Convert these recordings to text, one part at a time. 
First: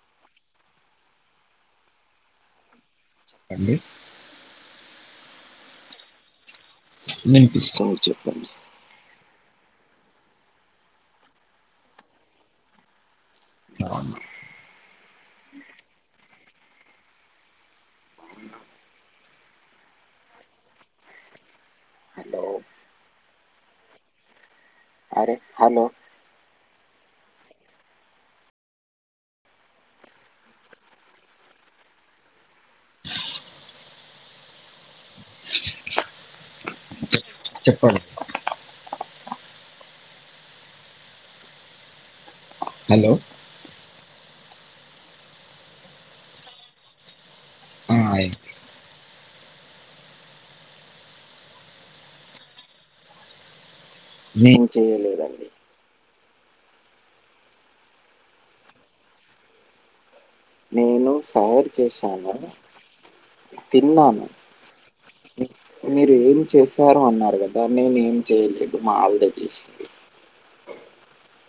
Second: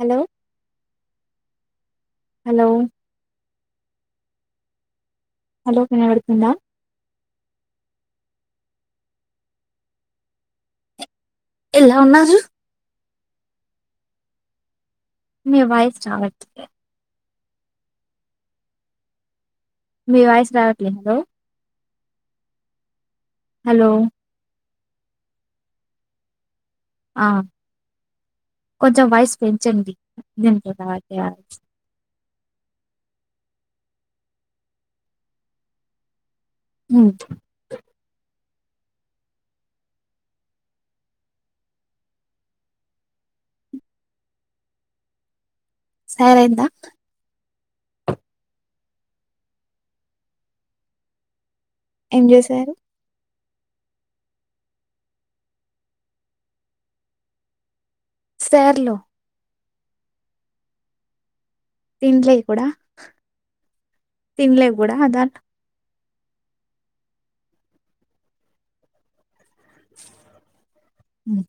Hello hello అండి ఎండా వినిపిస్తూ ఉంది చెప్పండి ఎలా ఉన్నారు బాగున్నాను మీ వాయిస్ రావట్లే మీ వాయిస్ రావట్లే హలో హలో హలో అరే హలో ఆ కొంచెం వాయిస్ పెంచండి విన్నపడట్ల హుమ్మ్ చెప్పండి హాలో సరైన్దా ఆ, నేను ఎమ్ చేసారు నేన్ చేయలేదండి సార్లు నేను సార్ తినలే చేశానన్నార్ కూడా తిన్నాను తినలే కూడా అదాన్ మీరు ఏం చేసారు అన్నారు. కదా నేను ఏం చేయలేదు మా ఆవిడా చేసిన్ ఉమ్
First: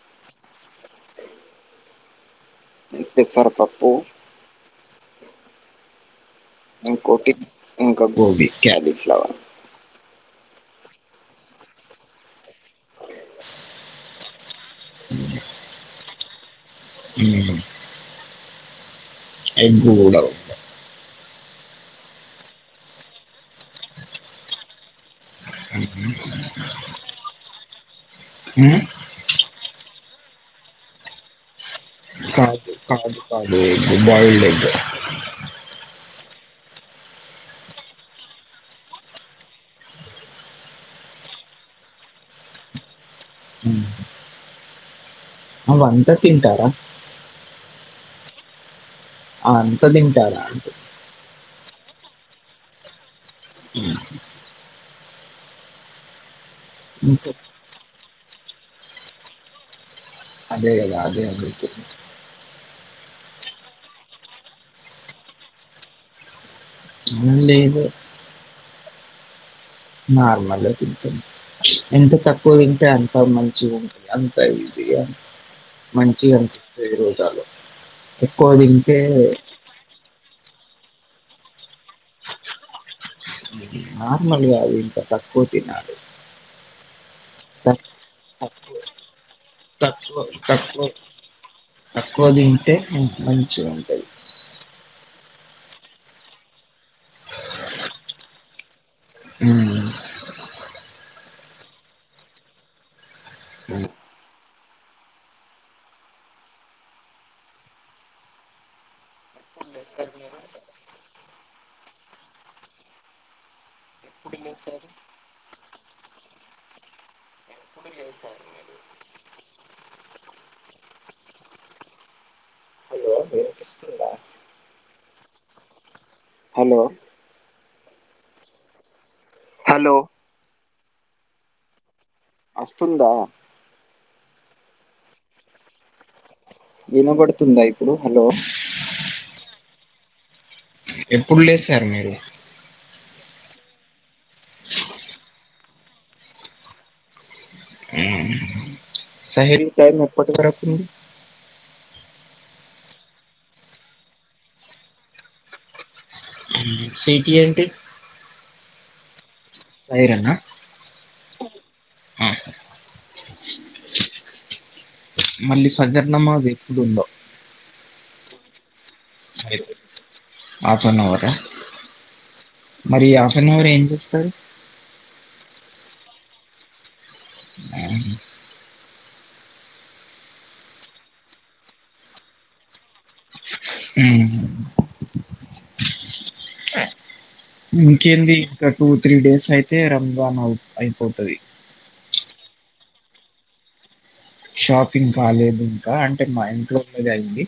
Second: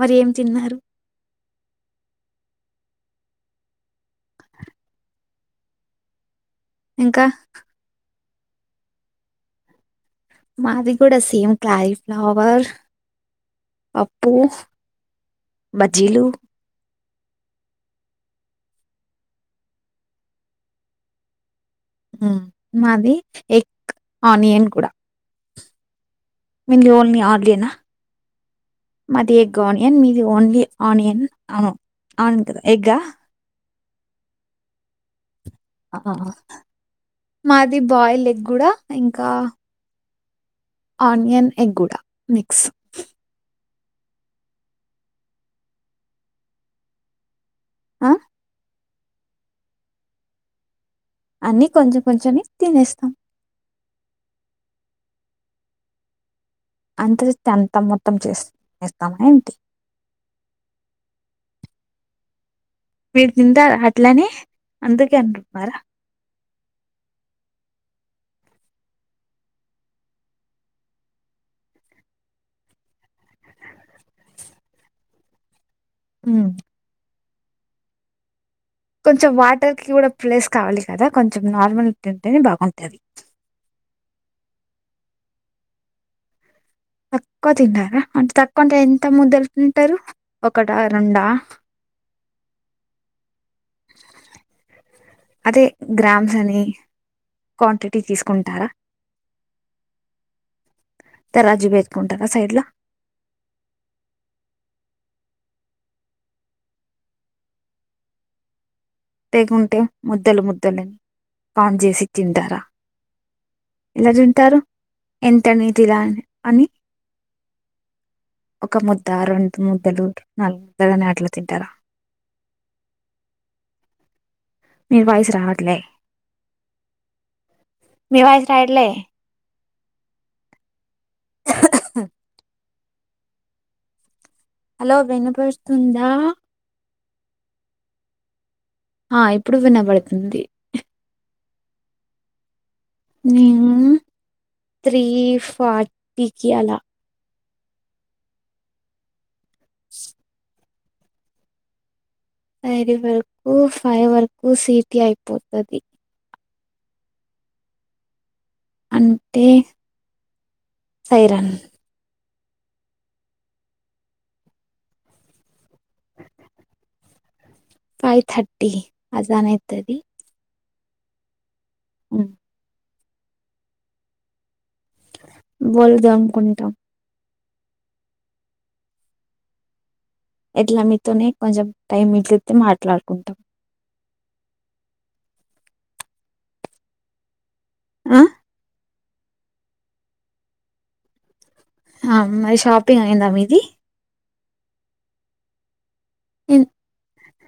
మరి ఏం తిన్నారు. పెసరపప్పు ఇంకా ఇకొటి ఇంకా గోబీ, క్యాలీఫ్లవర్ మాది కూడా సేమ్ క్యాలీఫ్లవర్ పప్పు బజ్జీలు ఉమ్మ్ ఎగ్ గూడా ఉమ్ మాది ఎగ్ ఆనియన్ కూడా ఉమ్, మీది ఓన్లీ అడ్లీయేన ఉమ్, మాది ఎగ్ ఆనియన్ ఏమ్ మీది ఓన్లీ ఆనియన్ అను కాదు కాదు కాదు ఎగ్ బాయిల్డ్ ఎగ్ ఆహ్హ్హ మాది బాయిల్ ఎగ్ గుడా ఇంకా ఆనియన్ ఎగ్గుడ మిక్స్ మీ వంట తింటారా ఆ అ వంట తింటారా అన్ని కొంచెం కొంచమే తినేస్తాము ఉమ్, అంత ఇంకో చెస్తే అంత మొత్తం చేస్ తినేస్తామా ఏంటి అదే గదా అదే అ వితు మీరు తింటరా అట్లనె అందుకే అంటునారా ఉమ్ లేదు నార్మలే తింటాం ఎంత తక్కువ్తింటే అంత మంచిగుంటది అంత ఈజీగా ఉమ్. మంచిగానిపిస్తుంది రోజలో ఎక్కువ తింటే కొంచెం వాటర్ కి కూడా ప్లేస్ కావాలి కదా కొంచెం నార్మల్ తింటేనే బాగుంటది నార్మల్గా ఇంకా తక్కువ తినాలి తక్కువ తక్- తిన్నారా అంటే తక్- తక్కువ్ అంటే ఎంత ముద్దల్ తింటరు ఒకటా రెండా తక్కువ్ టే మంచిగ ఉంటది అదే గ్రామ్స్ అని క్వాంటిటీ తీస్కుంటారా మ్ తర్వాజి పెట్టుకుంటారా సైడ్ల లేకుంటే ముద్దల్ ముద్దలని కౌంట్ జేసి తింటరా ఏలా తింటారు ఎంతని తిలా అని ఒక ముద్దా రెండు ముద్దలు నలుగుముద్దల్ అని అట్లా తింటర హలో వినిపిస్తుందా? మీ వాయిస్ రావట్లే హలో మీ వాయిస్ రాయిట్లే హలో అస్తున్దా హలో వినిపిస్తుందా వినబడుతుందా ఇప్పుడు హలో ఆ ఇప్పుడు వినబడుతుంది ఎప్పుడు లేసారు మీరు నేనా త్రీ ఫార్టీ కీ అలా హ్మ్. [unintelligible] రి వరకు ఫై వరకు సీటీ అయిపోతది సీటీ ఏంటి అంటే సైరనా సైరాన్ ఆహా మళ్ళీ సజరణమా ఎప్పుడోందో ఫైవ్ థర్టీ అదనే అవుతుది మాసనువర అ మరి ఆఫ్ అన్ అవర్ ఏం చేస్తారు బోలు దోమకుంటాం ఎట్లా మీతోనే కొంచెం టైం మిగిలితే మాట్లాడుకుంటాం ఇంకేంది ఇంకా టూ త్రీ డేస్ అయితే రంజాన్ అవు అయిపోతుది ఆ మరి షాపింగ్ అయిందా మిది షాపింగ్ కాలేదు ఇంకా అంటే మా ఎన్ ఇంట్లోనేది అయింది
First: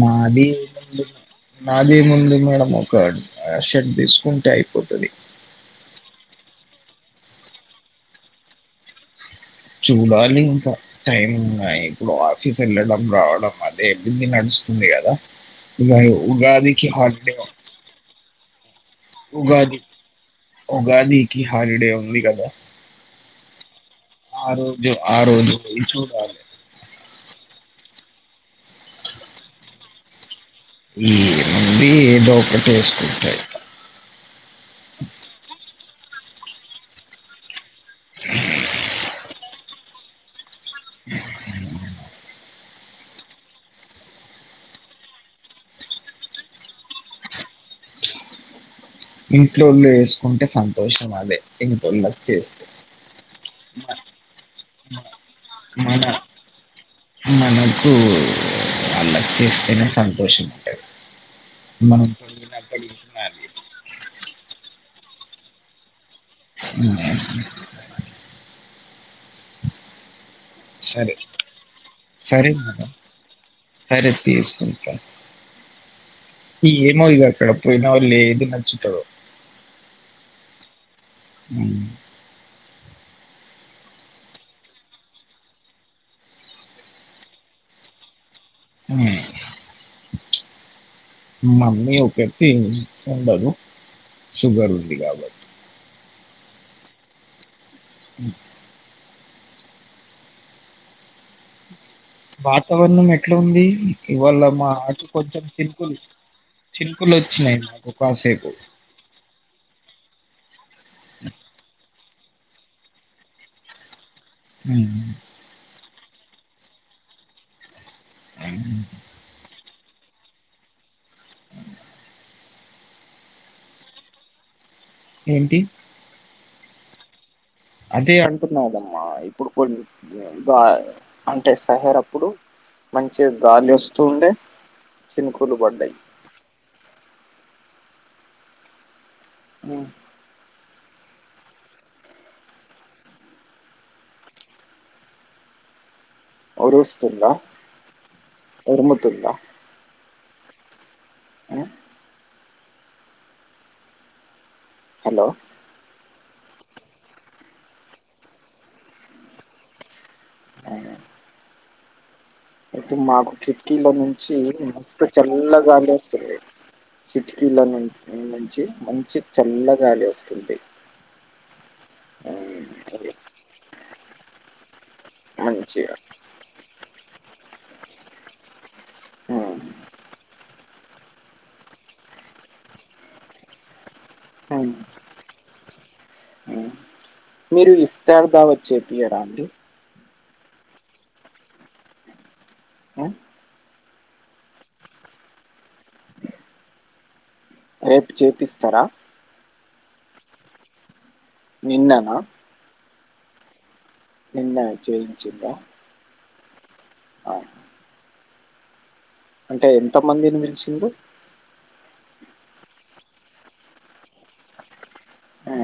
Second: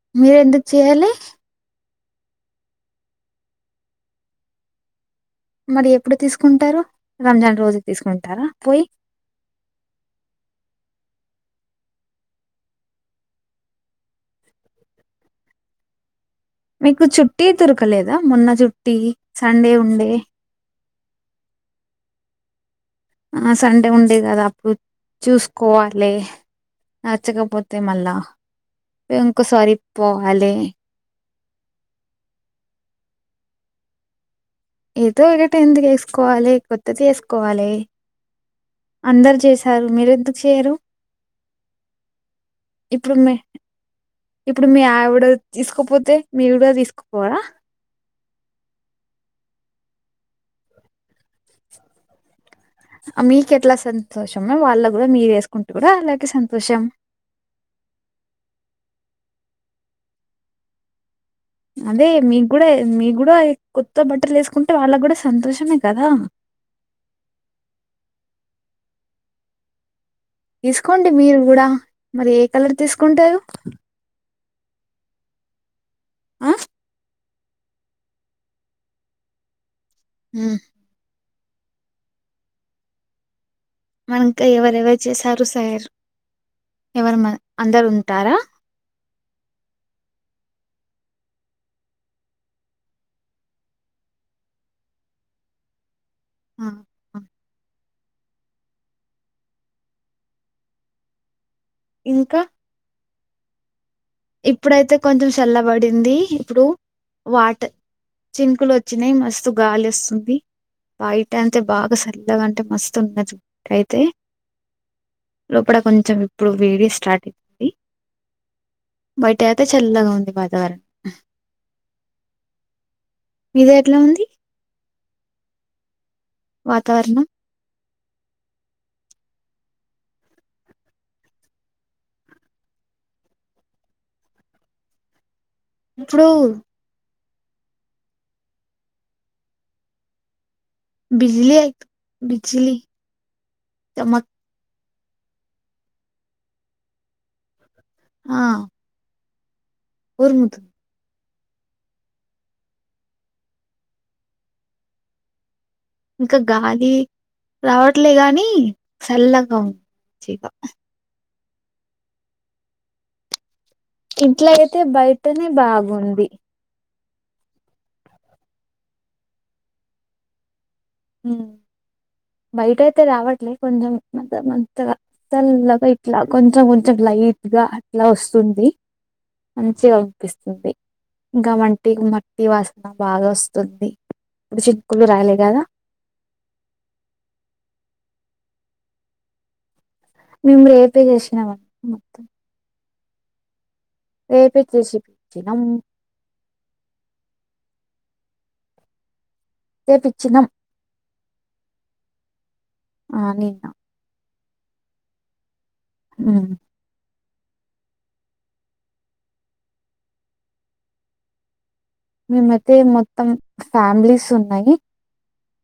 మాది మీరెందుకు చేయాలి? అదే ముందు మేడం ఒక షర్ట్ తీసుకుంటే అయిపోతుంది మరి ఎప్పుడు తీసుకుంటారు రంజాన్ రోజు తీసుకుంటారా పోయి చూడాలి ఇంకా టైం ఉన్నాయి ఇప్పుడు ఆఫీస్ వెళ్ళడం రావడం అదే ఎబ్బింది నడుస్తు ంది కదా ఇ మీకు చుట్టటి దొరకలేదా మొన్న చుట్టి సండే ఉండే ఉగాది కి హాలిడే ఉంది కదా ఆ సండే ఉండే కదా ఆ అప్పుడు రోజు ఆ రోజు పోయి చూసుకోవాలి చూడాలి నచ్చకపోతే అతే మళ్ళా ఇంకోసారి పోవాలి ఏ మంది ఏదో ఒకటి వేసుకుంటాయి ఏదో ఒకట ఎందుకు వేసుకోవాలి కొత్తది వసుకోవాలి అందరు చేస సారు మీరు ఎందుకు చేయరు ఇప్పుడుమే ఇప్పుడు మీ ఆవిడ తీసుకోపోతే మీవిడ తీసుకుపోవరాా ఇంట్లోళ్ళు వేసుకుంటే సంతోషం అదే ఇట్ళ్ళ వచ్చ చేస్త అ మీ కేట్లా సంతోష అ మన సంతోషం. మనకు అల చేస్తేనే సంతోషముంటారు అదే మీకు కూడా మీ కూడా కొత్త బట్టలు వేసుకుంటే వాళ్ళకు కూడా సంతోషమే కదా అ తీసుకోండి మీరు కూడా మరి ఏ కలర్ తీసుకుంటారు కర తీసుకుంట ఆ ఏమో ఇక అక్కడికి పోయినాక ఏది నచ్చుతారో హమ్ అ మనక ఎవరెవరు చేసారు సార్ ఎవరు మ అందరు ఉంటారా అ మమ్మీ ఒకటి ఉండదు సుగరు ఉంది కాబట్ ఆ అ ఇంకా వాతావరణం ఎట్లా ఉంది ఇవాళ మా ఇప్పుడైతే ఆట కొంచెం చినుకులు చల్లబడింది ఇప్పుడు చినుకులు వచ్చినాయి వాటర్ మాకు కాసేపు చినుకులు వచ్చినాయి మస్తు గాలి వస్తుంది బయట అంతే బాగా సరదు ఎలాంటే మస్తున్నది అయితే అ లోపల కొంచెం ఇప్పుడు వేడిే స్టార్ట్ అవుతుంది అ అే చల్లగా ఉంది వాతావరణం మీద ఎట్లా ఉంది ఏంటి వాతావరణం అదే అంటున్నా కదమ్మా ఇప్పుడు కొ అంటే సహేర్ అప్పుడు మంచి గాలి వస్తూ ఉండే చిను ఇప్పుడు అ విజీల్ అయిదు విజిల్ చమక్ ఊరుస్తుందా ఊర్ముతుందా ఊరుముతు ఆ హలో ఇంకా గాలి రావట్లే గాని చల్ల అవును అయితే మాకు కిటికీలో నుంచి ఇంట్లో అయితే మస్తు బయటనే చల్లగాలి బాగుంది వస్తుంది కిటికీల నుంచి మంచి చల్లగాలి వస్తుంది బయట అయితే ఉమ్. రావట్లే కొంచెం మంత మంతగా చల్లగా మంచిగా ఇట్లా కొంచెం కొంచెం లైట్ గా అట్లా వస్తుంది ఉమ్. మంచిగా అనిపిస్తుంది ఇంకా మట్టి వాసన బాగా వస్తుంది ఉమ్, చినుకులు రాలేగదా మీరు ఇఫ్తారు కావచ్చు వేపియడానికి మేమ్ రేపే చేసినామండి హ్హ్ రేపే తెప్పిచ్చినం రేపు చేపిస్తారా చేేపిచ్చినం నిన్ననా ఆ నిన్న నిన్న చేయించిండ్ర మ్మ్ అ హ్ అంటే ఎంత మందిని పిలిచింన్రు మేమైతే మొత్తం ఫ్యామిలీస్ ఉన్నాము ఆ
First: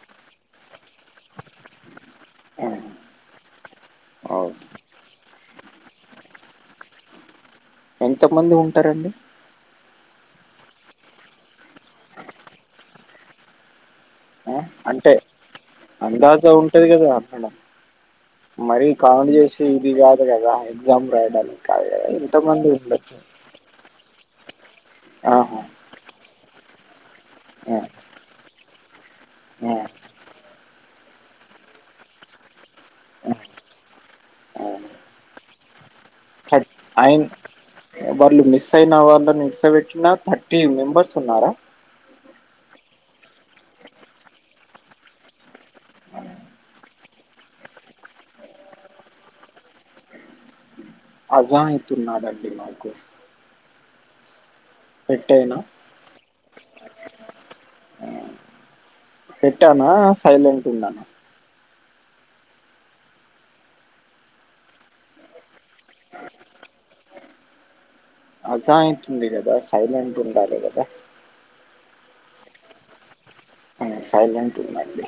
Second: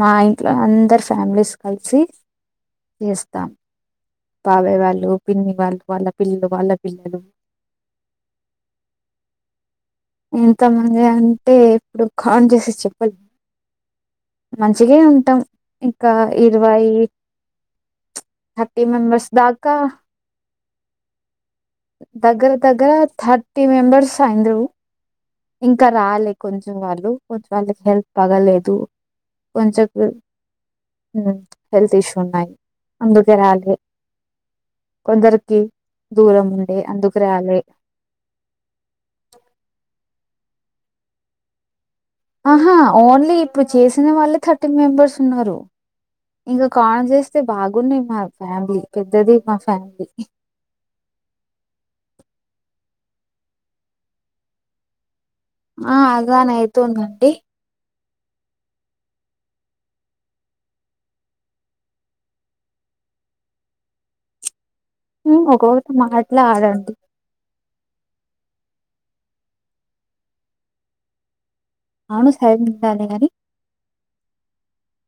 మా ఇంట్లో అందరు ఫ్యామిలీస్ కలిసి ఉమ్, చేస్తాం ఓకే బాబాయ్ వాళ్ళు పిన్ని వాళ్ళు వాళ్ళ పిల్లలు వాళ్ళ పిల్లలు ఎంత మంది ఉంటారండి ఎంతమంది అంటే ఇప్పుడు కౌంట్ చేసి చెప్పలేం ఆ, మంచిగే అంటే ఉంటాం ఇంకా ఇరవై థర్టీ మరి మెంబర్స్ కౌంట్ చేసి దాకా ఇది కాదు కదా ఎగ్జామ్ రాయడానికి కాదు కదా దగ్గర ఎంతమంది దగ్గర ఉంటరు థర్టీ మెంబర్స్ అయింన్రు ఆహా, ఇంకా రాలే కొంచెం వాళ్ళు కొంచెం ఆ, వాళ్ళకి హెల్త్ బాగలేదు ఆ, కొంచం హెల్త్ ఇష్యూ ఉన్నాయి అందుకే రాలే ఆ. కొందరికి దూరం ఉన్నది ఐ మీన్ వాళ్ళు మిస్ అయిన వాళ్ళని నిల్చోబెట్టిన థర్టీ మెంబర్స్ ఉన్నారా ఆహా ఓన్లీ ఇప్పుడు చేసిన వాళ్ళే థర్టీ మెంబర్స్ ఉన్నారు ఇంకా కౌంట్ చేస్తే బాగా ఉన్నారు మా ఫ్యామిలీ పెద్దది మా ఫ్యామిలీ అజాయిత్ ఉన్నాడండి మాకు పెట్టయినా ఆ అలానే అవుతున్నది పెట్టానా సైలెంట్ గా ఉన్నానా హుమ్ ఒక్కొక్కటి మాట్లాడండి అజాతుంది కదా సైలెంట్ ఉండాలి కదా అవును సైలెంట్గా ఉండాలి కాని హు సైలెంట్ ఉండండి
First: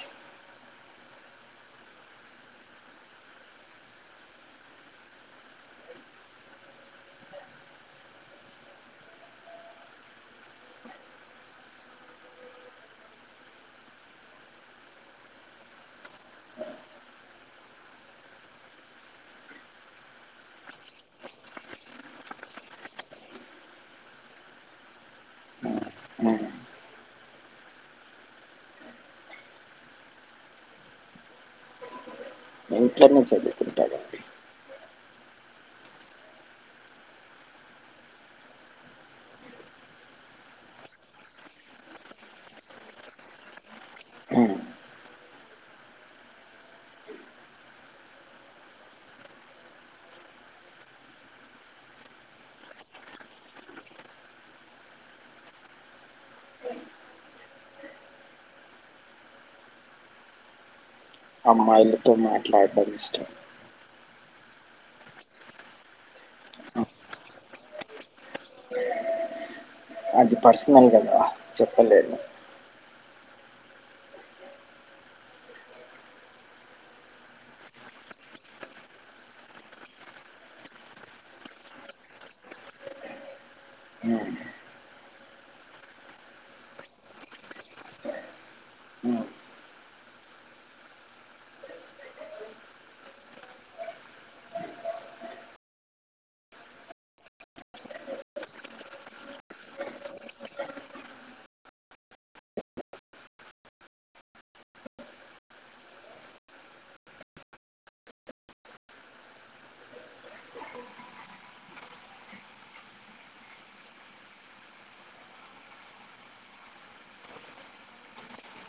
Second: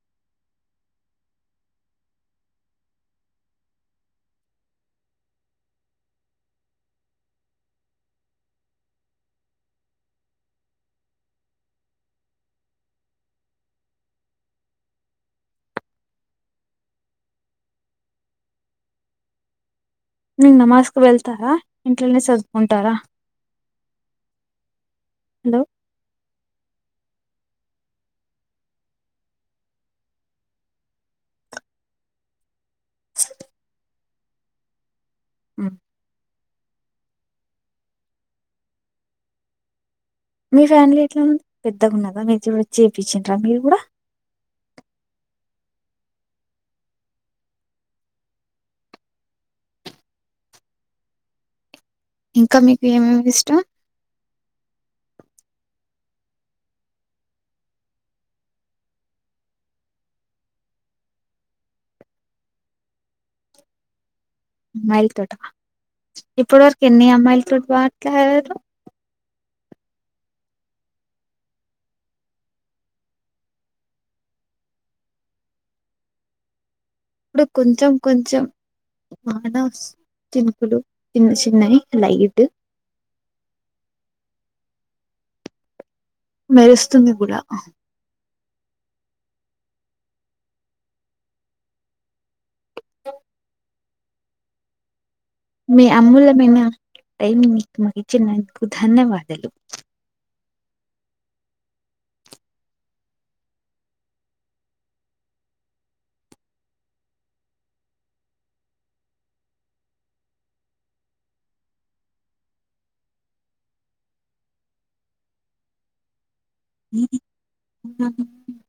నువ్ నమాజ్ కు వెళ్తారా ఇంట్లోనే చదువుకుంటారా హలో! [inaudible] ఇంట్లోనే చదువు కుంటాను హు మీ ఫ్యామిలీ ఎట్లా ఉంది పెద్దగున్నదా మీరు కూడ చేప్పిచ్చిండ్రా మీరు కూడా [inaudible] ఉమ్, ఇంకా మీకు ఏమేమి ఇష్టం అమ్మాయిలతో మాట్లడం ఇష్టం అమ్మాయిల తోట ఇప్పటి వరకు ఉమ్, ఎన్ని అమ్మాయిల తోటి మాట్లాడారు అది పర్సనల్ కదా చెప్పలేను ఇప్పుడు కొంచెం కొంచెం బానోస్ చినుకులు చిన్న చిన్నయ్ లైట్ హు మెరుస్తుంది కూడ ఉమ్, మీ అమూల్యమైన టైం మీకు మంచ్చినందుకు ధన్యవాదాలు [inaudible]